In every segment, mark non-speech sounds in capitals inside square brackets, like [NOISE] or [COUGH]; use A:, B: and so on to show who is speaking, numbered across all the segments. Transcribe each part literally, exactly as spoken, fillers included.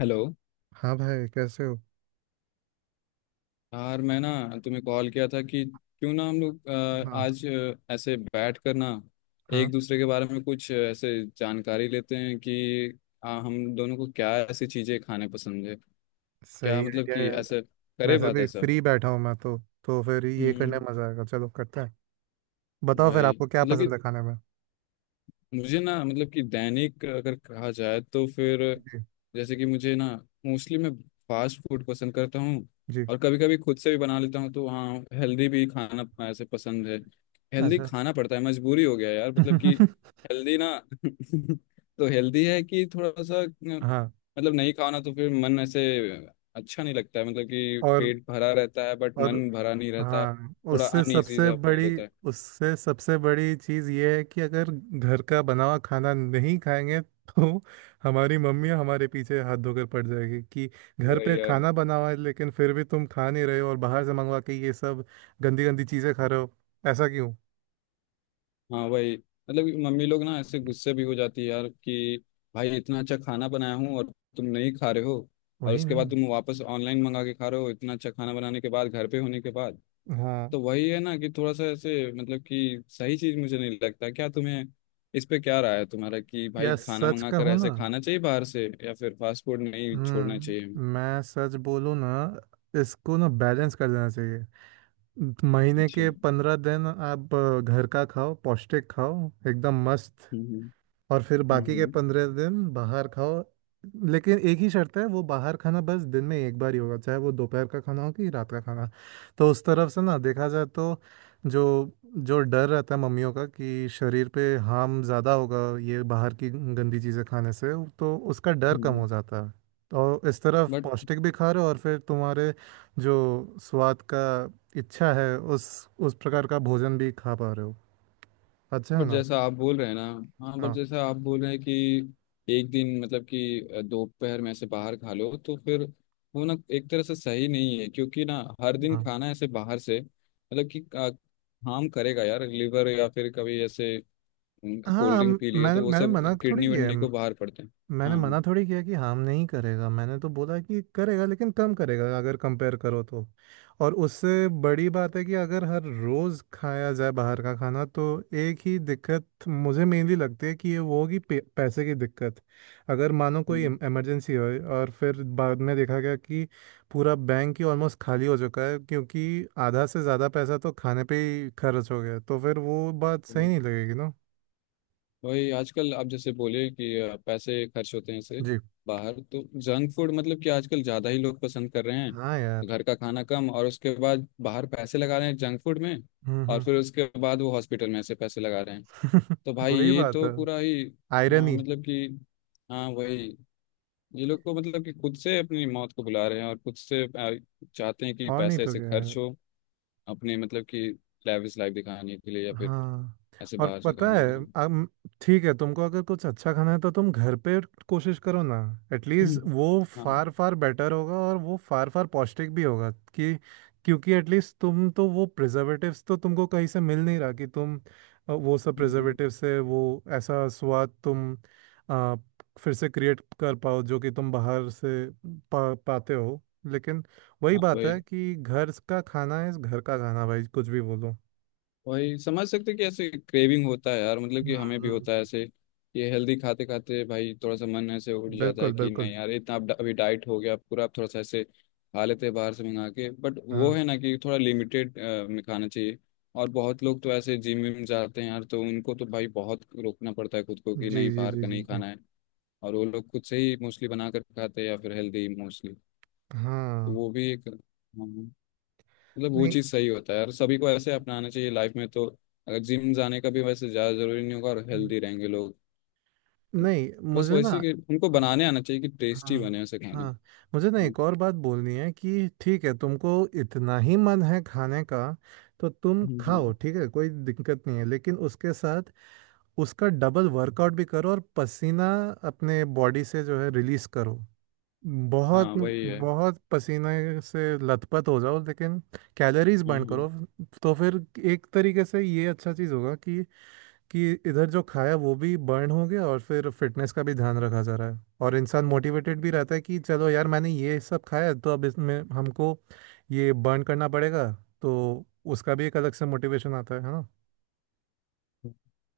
A: Hello.
B: हाँ भाई, कैसे हो?
A: यार मैं ना तुम्हें कॉल किया था कि क्यों ना हम लोग अ,
B: हाँ।
A: आज अ, ऐसे बैठ कर ना
B: हाँ।
A: एक दूसरे के बारे में कुछ अ, ऐसे जानकारी लेते हैं कि अ, हम दोनों को क्या ऐसी चीजें खाने पसंद है। क्या
B: सही
A: मतलब
B: आइडिया
A: कि
B: यार।
A: ऐसे करे
B: वैसे
A: बात
B: भी [LAUGHS]
A: ऐसा।
B: फ्री बैठा हूँ मैं तो तो फिर ये करने
A: हम्म।
B: में मजा आएगा। चलो करते हैं। बताओ फिर,
A: वही
B: आपको क्या
A: मतलब कि
B: पसंद है खाने में?
A: मुझे ना मतलब कि दैनिक अगर कहा जाए तो फिर
B: जी।
A: जैसे कि मुझे ना मोस्टली मैं फास्ट फूड पसंद करता हूँ।
B: जी।
A: और कभी कभी खुद से भी बना लेता हूँ तो हाँ, हेल्दी भी खाना अपना ऐसे पसंद है। हेल्दी
B: अच्छा।
A: खाना पड़ता है मजबूरी हो गया यार मतलब कि हेल्दी ना। [LAUGHS] तो हेल्दी है कि थोड़ा सा न,
B: [LAUGHS] हाँ।
A: मतलब नहीं खाओ ना तो फिर मन ऐसे अच्छा नहीं लगता है मतलब कि
B: और
A: पेट भरा रहता है बट
B: और
A: मन भरा नहीं रहता।
B: हाँ,
A: थोड़ा
B: उससे
A: अनईजी
B: सबसे
A: सा फील
B: बड़ी
A: होता है।
B: उससे सबसे बड़ी चीज़ ये है कि अगर घर का बना हुआ खाना नहीं खाएंगे तो हमारी मम्मी हमारे पीछे हाथ धोकर पड़ जाएगी कि
A: तो
B: घर
A: वही
B: पे
A: यार।
B: खाना बना हुआ है, लेकिन फिर भी तुम खा नहीं रहे हो और बाहर से मंगवा के ये सब गंदी गंदी चीज़ें खा रहे हो। ऐसा क्यों?
A: हाँ वही मतलब कि मम्मी लोग ना ऐसे गुस्से भी हो जाती है यार कि भाई इतना अच्छा खाना बनाया हूँ और तुम नहीं खा रहे हो। और
B: वही
A: उसके
B: ना।
A: बाद तुम वापस ऑनलाइन मंगा के खा रहे हो इतना अच्छा खाना बनाने के बाद घर पे होने के बाद।
B: हाँ
A: तो वही है ना कि थोड़ा सा ऐसे मतलब कि सही चीज मुझे नहीं लगता क्या तुम्हें। इस पे क्या राय है तुम्हारा कि भाई
B: यार,
A: खाना
B: सच
A: मंगा कर
B: कहूँ ना।
A: ऐसे खाना चाहिए बाहर से या फिर फास्ट फूड नहीं छोड़ना चाहिए हमें?
B: हम्म मैं सच बोलूँ ना। इसको ना बैलेंस कर देना चाहिए। महीने
A: अच्छा।
B: के पंद्रह दिन आप अ, घर का खाओ, पौष्टिक खाओ एकदम मस्त।
A: हम्म
B: और फिर बाकी के
A: हम्म
B: पंद्रह दिन बाहर खाओ। लेकिन एक ही शर्त है, वो बाहर खाना बस दिन में एक बार ही होगा, चाहे वो दोपहर का खाना हो कि रात का खाना। तो उस तरफ से ना देखा जाए तो जो जो डर रहता है मम्मियों का कि शरीर पे हार्म ज़्यादा होगा ये बाहर की गंदी चीज़ें खाने से, तो उसका डर कम हो
A: हम्म।
B: जाता है। तो इस तरफ
A: बट
B: पौष्टिक भी खा रहे हो, और फिर तुम्हारे जो स्वाद का इच्छा है उस उस प्रकार का भोजन भी खा पा रहे हो। अच्छा है
A: बट
B: ना।
A: जैसा आप बोल रहे हैं ना। हाँ बट
B: हाँ।
A: जैसा आप बोल रहे हैं कि एक दिन मतलब कि अ, दोपहर में ऐसे बाहर खा लो तो फिर वो ना एक तरह से सही नहीं है क्योंकि ना हर दिन
B: हाँ।
A: खाना ऐसे बाहर से मतलब कि हार्म करेगा यार लीवर। या फिर कभी ऐसे
B: हाँ
A: कोल्ड
B: हम,
A: ड्रिंक पी लिए
B: मैंने
A: तो वो
B: मैंने
A: सब
B: मना थोड़ी
A: किडनी
B: किया है।
A: विडनी को बाहर पड़ते हैं।
B: मैंने
A: हाँ हाँ।
B: मना थोड़ी किया कि हम नहीं करेगा, मैंने तो बोला कि करेगा लेकिन कम करेगा अगर कंपेयर करो तो। और उससे बड़ी बात है कि अगर हर रोज़ खाया जाए बाहर का खाना तो एक ही दिक्कत मुझे मेनली लगती है कि ये वो होगी पे, पैसे की दिक्कत। अगर मानो कोई इमरजेंसी हो और फिर बाद में देखा गया कि पूरा बैंक ही ऑलमोस्ट खाली हो चुका है क्योंकि आधा से ज़्यादा पैसा तो खाने पे ही खर्च हो गया, तो फिर वो बात सही
A: हम्म,
B: नहीं लगेगी ना।
A: वही आजकल आप जैसे बोले कि अ, पैसे खर्च होते हैं इससे
B: जी।
A: बाहर तो। जंक फूड मतलब कि आजकल ज़्यादा ही लोग पसंद कर रहे हैं।
B: हाँ यार।
A: घर का खाना कम और उसके बाद बाहर पैसे लगा रहे हैं जंक फूड में।
B: हम्म।
A: और
B: हम्म।
A: फिर उसके बाद वो हॉस्पिटल में ऐसे पैसे लगा रहे हैं। तो
B: [LAUGHS]
A: भाई
B: वही
A: ये
B: बात
A: तो
B: है।
A: पूरा ही। हाँ
B: आयरनी।
A: मतलब कि हाँ वही, ये लोग को मतलब कि खुद से अपनी मौत को बुला रहे हैं और खुद से अ, चाहते हैं कि
B: और नहीं
A: पैसे
B: तो
A: ऐसे
B: क्या है।
A: खर्च हो अपने मतलब कि लाविश लाइफ दिखाने के लिए या फिर
B: हाँ।
A: ऐसे
B: और
A: बाहर से
B: पता
A: खाने
B: है,
A: के लिए।
B: अब ठीक है, तुमको अगर कुछ अच्छा खाना है तो तुम घर पे कोशिश करो ना। एटलीस्ट
A: हम्म,
B: वो फार फार बेटर होगा और वो फार फार पौष्टिक भी होगा। कि क्योंकि एटलीस्ट तुम तो वो प्रिजर्वेटिव्स तो तुमको कहीं से मिल नहीं रहा कि तुम अ, वो सब
A: हाँ
B: प्रिजर्वेटिव से वो ऐसा स्वाद तुम अ, फिर से क्रिएट कर पाओ जो कि तुम बाहर से पा, पाते हो। लेकिन वही
A: हाँ
B: बात है
A: भाई
B: कि घर का खाना है घर का खाना भाई, कुछ भी बोलो।
A: वही समझ सकते हैं कि ऐसे क्रेविंग होता है यार मतलब कि हमें भी
B: हम्म।
A: होता है ऐसे। ये हेल्दी खाते खाते भाई थोड़ा सा मन ऐसे उठ जाता
B: बिल्कुल
A: है कि
B: बिल्कुल।
A: नहीं यार इतना अब अभी डाइट हो गया पूरा, आप थोड़ा सा ऐसे खा लेते हैं बाहर से मंगा के, बट वो
B: हाँ।
A: है ना कि थोड़ा लिमिटेड में खाना चाहिए। और बहुत लोग तो ऐसे जिम में जाते हैं यार तो उनको तो भाई बहुत रोकना पड़ता है खुद को कि
B: जी
A: नहीं
B: जी
A: बाहर
B: जी
A: का
B: जी
A: नहीं
B: जी।
A: खाना है। और वो लोग खुद से ही मोस्टली बना कर खाते हैं या फिर हेल्दी मोस्टली। तो
B: हाँ।
A: वो भी एक हाँ, मतलब वो
B: नहीं।
A: चीज़ सही होता है यार सभी को ऐसे अपनाना चाहिए लाइफ में तो। अगर जिम जाने का भी वैसे ज़्यादा ज़रूरी नहीं होगा और हेल्दी रहेंगे लोग।
B: नहीं
A: बस
B: मुझे
A: वैसे
B: ना।
A: कि उनको बनाने आना चाहिए कि टेस्टी
B: हाँ।
A: बने ऐसे खाना।
B: हाँ, मुझे ना
A: हाँ
B: एक और बात बोलनी है कि ठीक है, तुमको इतना ही मन है खाने का तो तुम
A: हम्म,
B: खाओ,
A: हम्म।
B: ठीक है कोई दिक्कत नहीं है। लेकिन उसके साथ उसका डबल वर्कआउट भी करो और पसीना अपने बॉडी से जो है रिलीज करो। बहुत
A: हाँ, वही है।
B: बहुत पसीने से लथपथ हो जाओ, लेकिन कैलोरीज
A: हाँ
B: बर्न
A: हाँ।
B: करो। तो फिर एक तरीके से ये अच्छा चीज़ होगा कि कि इधर जो खाया वो भी बर्न हो गया और फिर फिटनेस का भी ध्यान रखा जा रहा है और इंसान मोटिवेटेड भी रहता है कि चलो यार, मैंने ये सब खाया तो अब इसमें हमको ये बर्न करना पड़ेगा। तो उसका भी एक अलग से मोटिवेशन आता है है ना।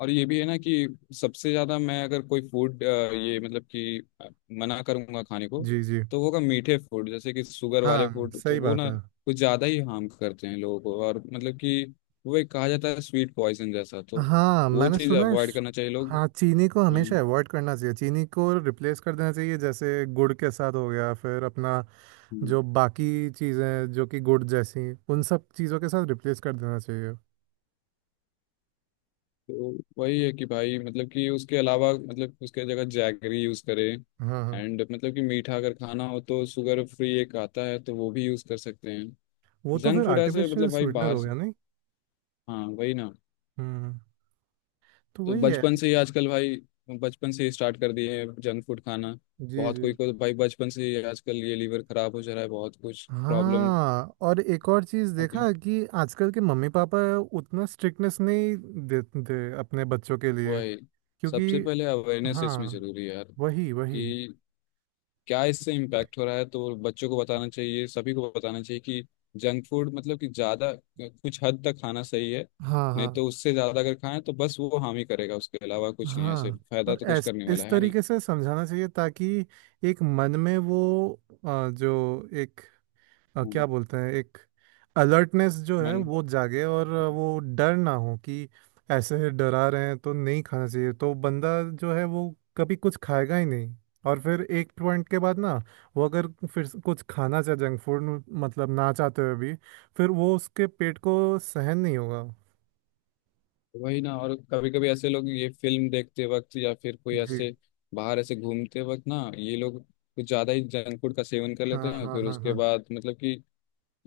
A: और ये भी है ना कि सबसे ज्यादा मैं अगर कोई फूड ये मतलब कि अ, मना करूंगा खाने को,
B: जी। जी।
A: तो वो होगा मीठे फूड जैसे कि शुगर वाले
B: हाँ
A: फूड तो
B: सही
A: वो
B: बात
A: ना
B: है।
A: कुछ ज्यादा ही हार्म करते हैं लोगों को। और मतलब कि वो एक कहा जाता है स्वीट पॉइजन जैसा, तो
B: हाँ,
A: वो
B: मैंने
A: चीज़
B: सुना है
A: अवॉइड
B: श-
A: करना चाहिए लोग।
B: हाँ, चीनी को
A: हाँ
B: हमेशा अवॉइड करना चाहिए, चीनी को रिप्लेस कर देना चाहिए जैसे गुड़ के साथ हो गया, फिर अपना
A: हम्म।
B: जो बाकी चीज़ें जो कि गुड़ जैसी उन सब चीज़ों के साथ रिप्लेस कर देना चाहिए।
A: तो वही है कि भाई मतलब कि उसके अलावा मतलब उसके जगह जैगरी यूज़ करें।
B: हाँ हाँ।
A: एंड मतलब कि मीठा अगर खाना हो तो शुगर फ्री एक आता है तो वो भी यूज़ कर सकते हैं।
B: वो तो
A: जंक
B: फिर
A: फूड ऐसे
B: आर्टिफिशियल
A: मतलब भाई
B: स्वीटनर
A: बाहर।
B: हो गया नहीं।
A: हाँ वही ना।
B: हम्म। तो
A: तो
B: वही है।
A: बचपन से ही आजकल भाई बचपन से ही स्टार्ट कर दिए हैं जंक फूड खाना।
B: जी।
A: बहुत
B: जी।
A: कोई को तो भाई बचपन से ही आजकल ये लीवर खराब हो जा रहा है बहुत कुछ प्रॉब्लम।
B: हाँ, और एक और चीज़
A: ओके।
B: देखा कि आजकल के मम्मी पापा उतना स्ट्रिक्टनेस नहीं देते अपने बच्चों के लिए
A: वही,
B: क्योंकि।
A: सबसे पहले अवेयरनेस इसमें
B: हाँ,
A: जरूरी है यार
B: वही वही।
A: कि क्या इससे इम्पैक्ट हो रहा है, तो बच्चों को बताना चाहिए सभी को बताना चाहिए कि जंक फूड मतलब कि ज़्यादा कुछ हद तक खाना सही है।
B: हाँ
A: नहीं
B: हाँ
A: तो उससे ज़्यादा अगर खाएं तो बस वो हानि करेगा उसके अलावा कुछ नहीं है ऐसे
B: हाँ।
A: फायदा
B: और
A: तो कुछ
B: ऐस
A: करने वाला
B: इस
A: है नहीं।
B: तरीके से समझाना चाहिए ताकि एक मन में वो अ, जो एक अ,
A: हम्म,
B: क्या बोलते हैं, एक अलर्टनेस जो है
A: मन।
B: वो जागे, और वो डर ना हो कि ऐसे डरा रहे हैं तो नहीं खाना चाहिए, तो बंदा जो है वो कभी कुछ खाएगा ही नहीं। और फिर एक पॉइंट के बाद ना वो अगर फिर से कुछ खाना चाहे जंक फूड, मतलब ना चाहते हुए भी, फिर वो उसके पेट को सहन नहीं होगा।
A: वही ना, और कभी कभी ऐसे लोग ये फिल्म देखते वक्त या फिर कोई
B: जी।
A: ऐसे बाहर ऐसे घूमते वक्त ना ये लोग कुछ ज्यादा ही जंक फूड का सेवन कर
B: हाँ
A: लेते हैं
B: हाँ
A: फिर
B: हाँ
A: उसके
B: हाँ।
A: बाद मतलब कि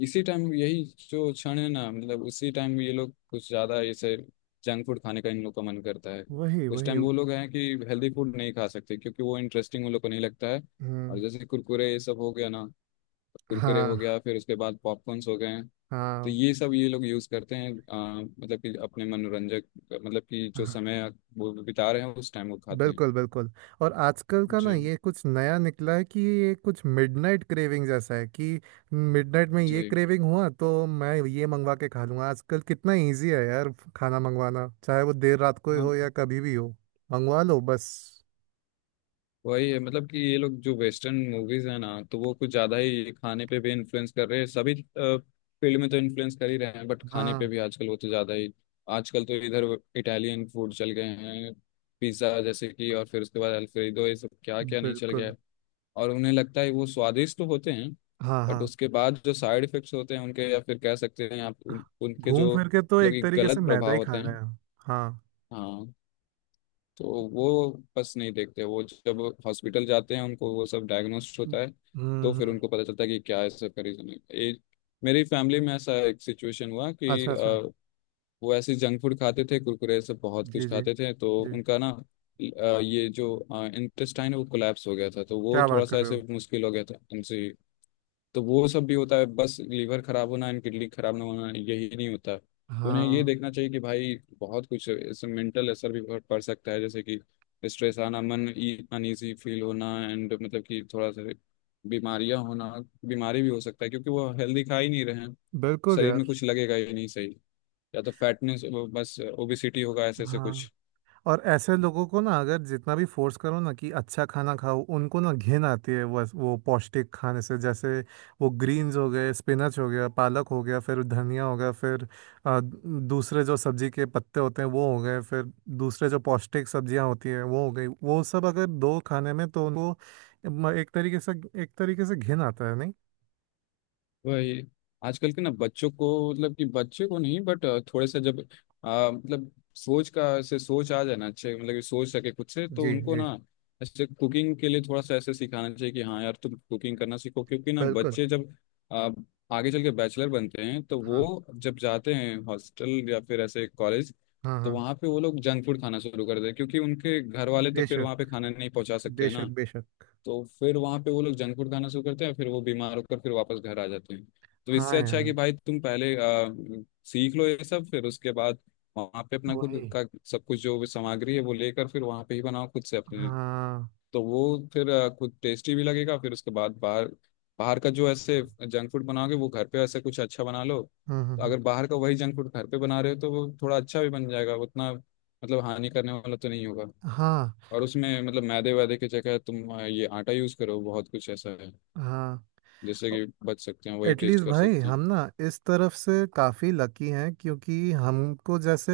A: इसी टाइम यही जो क्षण है ना मतलब उसी टाइम ये लोग कुछ ज्यादा ऐसे जंक फूड खाने का इन लोग का मन करता है।
B: वही
A: उस
B: वही।
A: टाइम वो लोग हैं कि हेल्दी फूड नहीं खा सकते क्योंकि वो इंटरेस्टिंग उन लोग को नहीं लगता है। और
B: हम्म।
A: जैसे कुरकुरे ये सब हो गया ना, कुरकुरे हो
B: हाँ
A: गया फिर उसके बाद पॉपकॉर्न्स हो गए। तो
B: हाँ
A: ये सब ये लोग यूज करते हैं अ, मतलब कि अपने मनोरंजक मतलब कि जो
B: हाँ,
A: समय वो बिता रहे हैं उस टाइम वो खाते हैं।
B: बिल्कुल बिल्कुल। और आजकल का ना,
A: जी
B: ये कुछ नया निकला है कि ये कुछ मिडनाइट क्रेविंग जैसा है कि मिडनाइट में ये
A: जी।
B: क्रेविंग हुआ तो मैं ये मंगवा के खा लूंगा। आजकल कितना इजी है यार, खाना मंगवाना, चाहे वो देर रात को ही
A: हाँ
B: हो या कभी भी हो, मंगवा लो बस।
A: वही है मतलब कि ये लोग जो वेस्टर्न मूवीज है ना तो वो कुछ ज्यादा ही खाने पे भी इन्फ्लुएंस कर रहे हैं। सभी फील्ड में तो इन्फ्लुएंस कर ही रहे हैं बट खाने पे
B: हाँ।
A: भी आजकल वो तो ज्यादा ही। आजकल तो इधर इटालियन फूड चल गए हैं। पिज्जा जैसे कि और फिर उसके बाद अल्फ्रेडो ये सब क्या क्या नहीं चल गया
B: बिल्कुल।
A: है। और उन्हें लगता है वो स्वादिष्ट तो होते हैं
B: हाँ।
A: बट
B: हाँ।
A: उसके बाद जो साइड इफेक्ट्स होते हैं उनके या फिर कह सकते हैं आप उन, उनके
B: घूम
A: जो
B: फिर के तो
A: मतलब
B: एक
A: कि
B: तरीके से
A: गलत
B: मैदा
A: प्रभाव
B: ही
A: होते
B: खा रहे
A: हैं।
B: हैं। हाँ।
A: हाँ तो वो बस नहीं देखते वो जब हॉस्पिटल जाते हैं उनको वो सब डायग्नोस्ट होता
B: हम्म
A: है। तो फिर
B: हम्म,
A: उनको पता चलता है कि क्या ऐसा का रीजन है ये। मेरी फैमिली में ऐसा एक सिचुएशन हुआ कि
B: अच्छा
A: अ,
B: अच्छा।
A: वो ऐसे जंक फूड खाते थे कुरकुरे सब बहुत कुछ
B: जी जी
A: खाते थे तो
B: जी।
A: उनका ना अ, ये जो इंटेस्टाइन है वो कोलैप्स हो गया था तो वो
B: क्या बात
A: थोड़ा सा
B: कर रहे हो?
A: ऐसे मुश्किल हो गया था उनसे। तो वो सब भी होता है बस लीवर खराब होना एंड किडनी खराब ना होना यही नहीं होता तो उन्हें ये
B: हाँ।
A: देखना चाहिए कि भाई बहुत कुछ इससे मेंटल असर भी बहुत पड़ सकता है जैसे कि स्ट्रेस आना, मन अनईजी फील होना एंड मतलब कि थोड़ा सा बीमारियां होना। बीमारी भी हो सकता है क्योंकि वो हेल्दी खा ही नहीं रहे हैं।
B: बिल्कुल
A: शरीर में
B: यार।
A: कुछ लगेगा ही नहीं सही, या तो फैटनेस बस ओबिसिटी होगा ऐसे ऐसे
B: हाँ,
A: कुछ।
B: और ऐसे लोगों को ना अगर जितना भी फोर्स करो ना कि अच्छा खाना खाओ, उनको ना घिन आती है वो वो पौष्टिक खाने से, जैसे वो ग्रीन्स हो गए, स्पिनच हो गया, पालक हो गया, फिर धनिया हो गया, फिर आ, दूसरे जो सब्जी के पत्ते होते हैं वो हो गए, फिर दूसरे जो पौष्टिक सब्जियां होती हैं वो हो गई, वो सब अगर दो खाने में तो उनको म- एक तरीके से एक तरीके से घिन आता है नहीं।
A: वही आजकल के ना बच्चों को मतलब कि बच्चे को नहीं बट थोड़े से जब आ, मतलब सोच का से सोच आ जाए ना अच्छे मतलब कि सोच सके खुद से तो
B: जी।
A: उनको
B: जी।
A: ना ऐसे कुकिंग के लिए थोड़ा सा ऐसे सिखाना चाहिए कि हाँ यार तुम कुकिंग करना सीखो क्योंकि ना
B: बिल्कुल।
A: बच्चे जब आ, आगे चल के बैचलर बनते हैं तो
B: हाँ
A: वो जब जाते हैं हॉस्टल या फिर ऐसे कॉलेज
B: हाँ
A: तो
B: हाँ।
A: वहाँ पे वो लोग जंक फूड खाना शुरू कर देते हैं क्योंकि उनके घर वाले तो फिर
B: बेशक
A: वहाँ पे खाना नहीं पहुँचा सकते हैं
B: बेशक
A: ना।
B: बेशक।
A: तो फिर वहां पे वो लोग जंक फूड खाना शुरू करते हैं फिर वो बीमार होकर फिर वापस घर आ जाते हैं। तो
B: हाँ
A: इससे अच्छा है
B: यार।
A: कि भाई तुम पहले अ, सीख लो ये सब फिर उसके बाद वहां पे अपना
B: वही।
A: खुद का सब कुछ जो भी सामग्री है वो लेकर फिर वहां पे ही बनाओ खुद से अपने।
B: हाँ।
A: तो वो फिर अ, खुद टेस्टी भी लगेगा फिर उसके बाद बाहर, बाहर का जो ऐसे जंक फूड बनाओगे वो घर पे ऐसे कुछ अच्छा बना लो।
B: हम्म हम्म,
A: तो
B: हम्म,
A: अगर बाहर का वही जंक फूड घर पे बना रहे हो तो वो थोड़ा अच्छा भी बन जाएगा उतना मतलब हानि करने वाला तो नहीं होगा।
B: हाँ
A: और उसमें मतलब मैदे वैदे की जगह तुम अ, ये आटा यूज करो बहुत कुछ ऐसा है
B: हाँ।
A: जैसे कि बच सकते हैं वही टेस्ट
B: एटलीस्ट
A: कर
B: भाई
A: सकते हैं।
B: हम ना इस तरफ से काफ़ी लकी हैं, क्योंकि हमको जैसे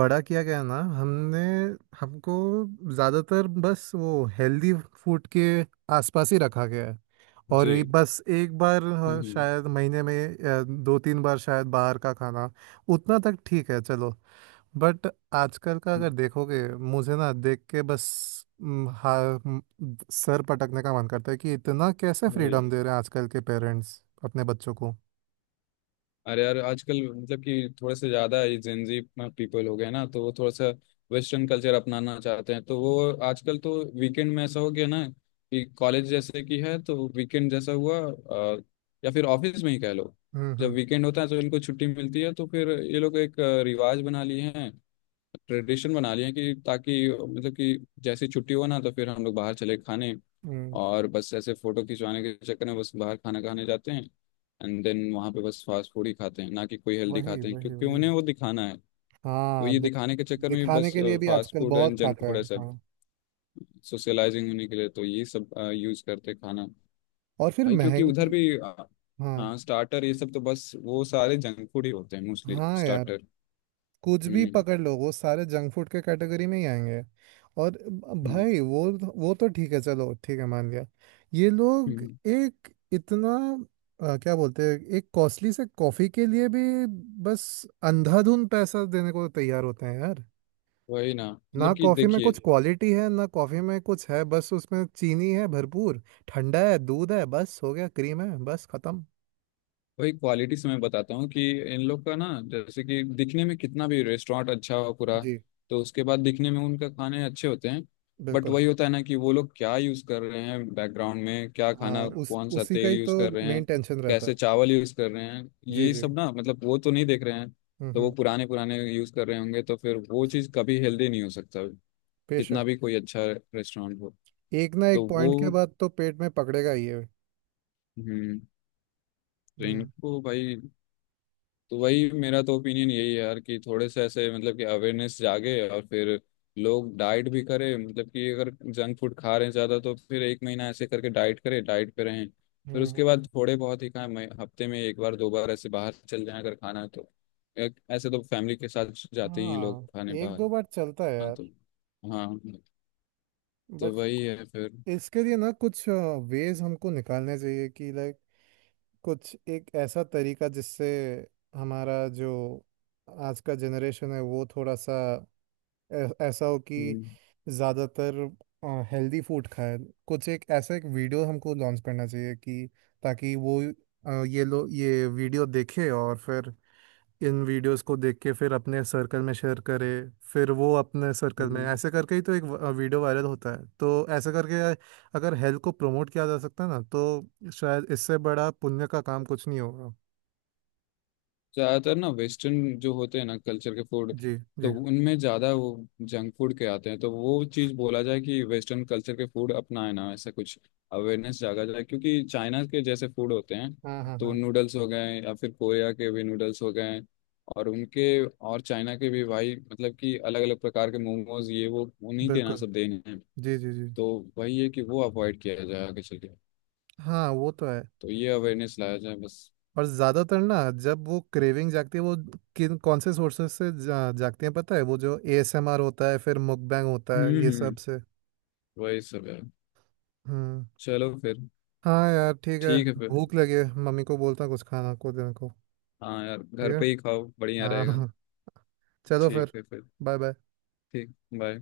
B: बड़ा किया गया ना, हमने हमको ज़्यादातर बस वो हेल्दी फूड के आसपास ही रखा गया है। और ये
A: जी।
B: बस एक बार, हाँ,
A: हम्म
B: शायद महीने में या दो तीन बार शायद बाहर का खाना, उतना तक ठीक है चलो। बट आजकल का अगर
A: हम्म,
B: देखोगे, मुझे ना देख के बस म, हा, म, सर पटकने का मन करता है कि इतना कैसे
A: वही,
B: फ्रीडम दे रहे हैं आजकल के पेरेंट्स अपने बच्चों को।
A: अरे यार आजकल मतलब कि थोड़े से ज़्यादा ये जेंजी पीपल हो गए ना तो वो थोड़ा सा वेस्टर्न कल्चर अपनाना चाहते हैं तो वो आजकल तो वीकेंड में ऐसा हो गया ना कि कॉलेज जैसे कि है तो वीकेंड जैसा हुआ अ, या फिर ऑफिस में ही कह लो।
B: हम्म
A: जब
B: हम्म
A: वीकेंड होता है तो इनको छुट्टी मिलती है तो फिर ये लोग एक अ, रिवाज बना लिए हैं ट्रेडिशन बना लिया है कि ताकि मतलब कि जैसे छुट्टी हो ना तो फिर हम लोग बाहर चले खाने।
B: हम्म,
A: और बस ऐसे फोटो खिंचवाने के चक्कर में बस बाहर खाना खाने जाते हैं एंड देन वहाँ पे बस फास्ट फूड ही खाते हैं ना कि कोई हेल्दी
B: वही
A: खाते हैं
B: वही
A: क्योंकि
B: वही।
A: उन्हें वो दिखाना है। तो
B: हाँ
A: ये
B: दिख,
A: दिखाने के चक्कर में
B: दिखाने
A: बस
B: के लिए भी
A: फास्ट
B: आजकल
A: फूड एंड
B: बहुत
A: जंक
B: खाता
A: फूड
B: है
A: ऐसा
B: हाँ।
A: सोशलाइजिंग होने के लिए तो ये सब यूज करते हैं खाना।
B: और फिर
A: भाई क्योंकि उधर
B: महंगी।
A: भी अ,
B: हाँ।
A: हाँ स्टार्टर ये सब तो बस वो सारे जंक फूड ही होते हैं मोस्टली
B: हाँ यार,
A: स्टार्टर।
B: कुछ भी
A: हम्म
B: पकड़ लो वो सारे जंक फूड के कैटेगरी में ही आएंगे। और
A: हम्म
B: भाई वो वो तो ठीक है, चलो ठीक है मान लिया। ये लोग
A: हम्म।
B: एक इतना अ, क्या बोलते हैं, एक कॉस्टली से कॉफी के लिए भी बस अंधाधुंध पैसा देने को तैयार होते हैं यार।
A: वही ना
B: ना
A: मतलब कि
B: कॉफी में
A: देखिए।
B: कुछ क्वालिटी है, ना कॉफी में कुछ है, बस उसमें चीनी है भरपूर, ठंडा है, दूध है, बस हो गया, क्रीम है, बस खत्म।
A: वही क्वालिटी से मैं बताता हूँ कि इन लोग का ना जैसे कि दिखने में कितना भी रेस्टोरेंट अच्छा हो पूरा,
B: जी।
A: तो उसके बाद दिखने में उनका खाने अच्छे होते हैं। बट
B: बिल्कुल।
A: वही होता है ना कि वो लोग क्या यूज़ कर रहे हैं बैकग्राउंड में क्या
B: हाँ,
A: खाना
B: उस
A: कौन सा
B: उसी का
A: तेल
B: ही
A: यूज़
B: तो
A: कर रहे
B: मेन
A: हैं
B: टेंशन रहता है।
A: कैसे चावल यूज़ कर रहे हैं
B: जी
A: ये
B: जी।
A: सब ना मतलब वो तो नहीं देख रहे हैं।
B: हम्म
A: तो वो
B: हम्म।
A: पुराने पुराने यूज़ कर रहे होंगे तो फिर वो चीज़ कभी हेल्दी नहीं हो सकता कितना
B: बेशक।
A: भी कोई अच्छा रेस्टोरेंट हो।
B: एक ना
A: तो
B: एक
A: वो
B: पॉइंट के बाद तो पेट में पकड़ेगा ही है।
A: हम्म, तो
B: हम्म
A: इनको भाई, तो वही मेरा तो ओपिनियन यही है यार कि थोड़े से ऐसे मतलब कि अवेयरनेस जागे और फिर लोग डाइट भी करें मतलब कि अगर जंक फूड खा रहे हैं ज़्यादा तो फिर एक महीना ऐसे करके डाइट करें डाइट पे रहें। फिर
B: हम्म हम्म,
A: उसके बाद
B: हम्म।
A: थोड़े बहुत ही खाएं मैं- हफ्ते में एक बार दो बार ऐसे बाहर चल जाएं अगर खाना है तो। एक- ऐसे तो फैमिली के साथ जाते ही हैं लोग
B: हाँ।
A: खाने
B: एक
A: बाहर।
B: दो बार चलता है
A: हाँ
B: यार।
A: तो हाँ तो
B: बट
A: वही है फिर।
B: इसके लिए ना कुछ वेज हमको निकालने चाहिए कि लाइक कुछ एक ऐसा तरीका जिससे हमारा जो आज का जनरेशन है वो थोड़ा सा ऐ- ऐसा हो कि
A: हम्म
B: ज़्यादातर हेल्दी फूड खाए। कुछ एक ऐसा एक वीडियो हमको लॉन्च करना चाहिए कि ताकि वो अ, ये लो ये वीडियो देखे और फिर इन वीडियोस को देख के फिर अपने सर्कल में शेयर करे, फिर वो अपने सर्कल में
A: हम्म।
B: ऐसे करके ही तो एक व- वीडियो वायरल होता है। तो ऐसे करके अगर हेल्थ को प्रमोट किया जा सकता है ना, तो शायद इससे बड़ा पुण्य का काम कुछ नहीं होगा।
A: ज्यादातर ना वेस्टर्न जो होते हैं ना कल्चर के फूड,
B: जी
A: तो
B: जी।
A: उनमें ज्यादा वो जंक फूड के आते हैं तो वो चीज बोला जाए कि वेस्टर्न कल्चर के फूड अपनाए ना ऐसा कुछ अवेयरनेस जागा जाए। क्योंकि चाइना के जैसे फूड होते हैं
B: हाँ हाँ
A: तो
B: हाँ।
A: नूडल्स हो गए या फिर कोरिया के भी नूडल्स हो गए और उनके और चाइना के भी भाई मतलब कि अलग अलग प्रकार के मोमोज ये वो उन्हीं के ना
B: बिल्कुल।
A: सब देने हैं।
B: जी जी जी।
A: तो वही है कि वो अवॉइड किया जाए आगे चल के।
B: हाँ वो तो है।
A: तो ये अवेयरनेस लाया जाए बस।
B: और ज़्यादातर ना जब वो क्रेविंग जागती है, वो किन कौन से सोर्सेस से जा, जागती है पता है, वो जो ए एस एम आर होता है, फिर मुकबैंग होता है, ये
A: हम्म
B: सब
A: हम्म
B: से।
A: वही सब है।
B: हम्म।
A: चलो फिर।
B: हाँ यार ठीक है,
A: ठीक है फिर।
B: भूख लगी है, मम्मी को बोलता हूँ कुछ खाना को देने को।
A: हाँ यार
B: ठीक
A: घर
B: है।
A: पे ही खाओ बढ़िया
B: हाँ हाँ,
A: रहेगा।
B: हाँ। चलो
A: ठीक
B: फिर।
A: है फिर।
B: Bye bye.
A: ठीक, बाय।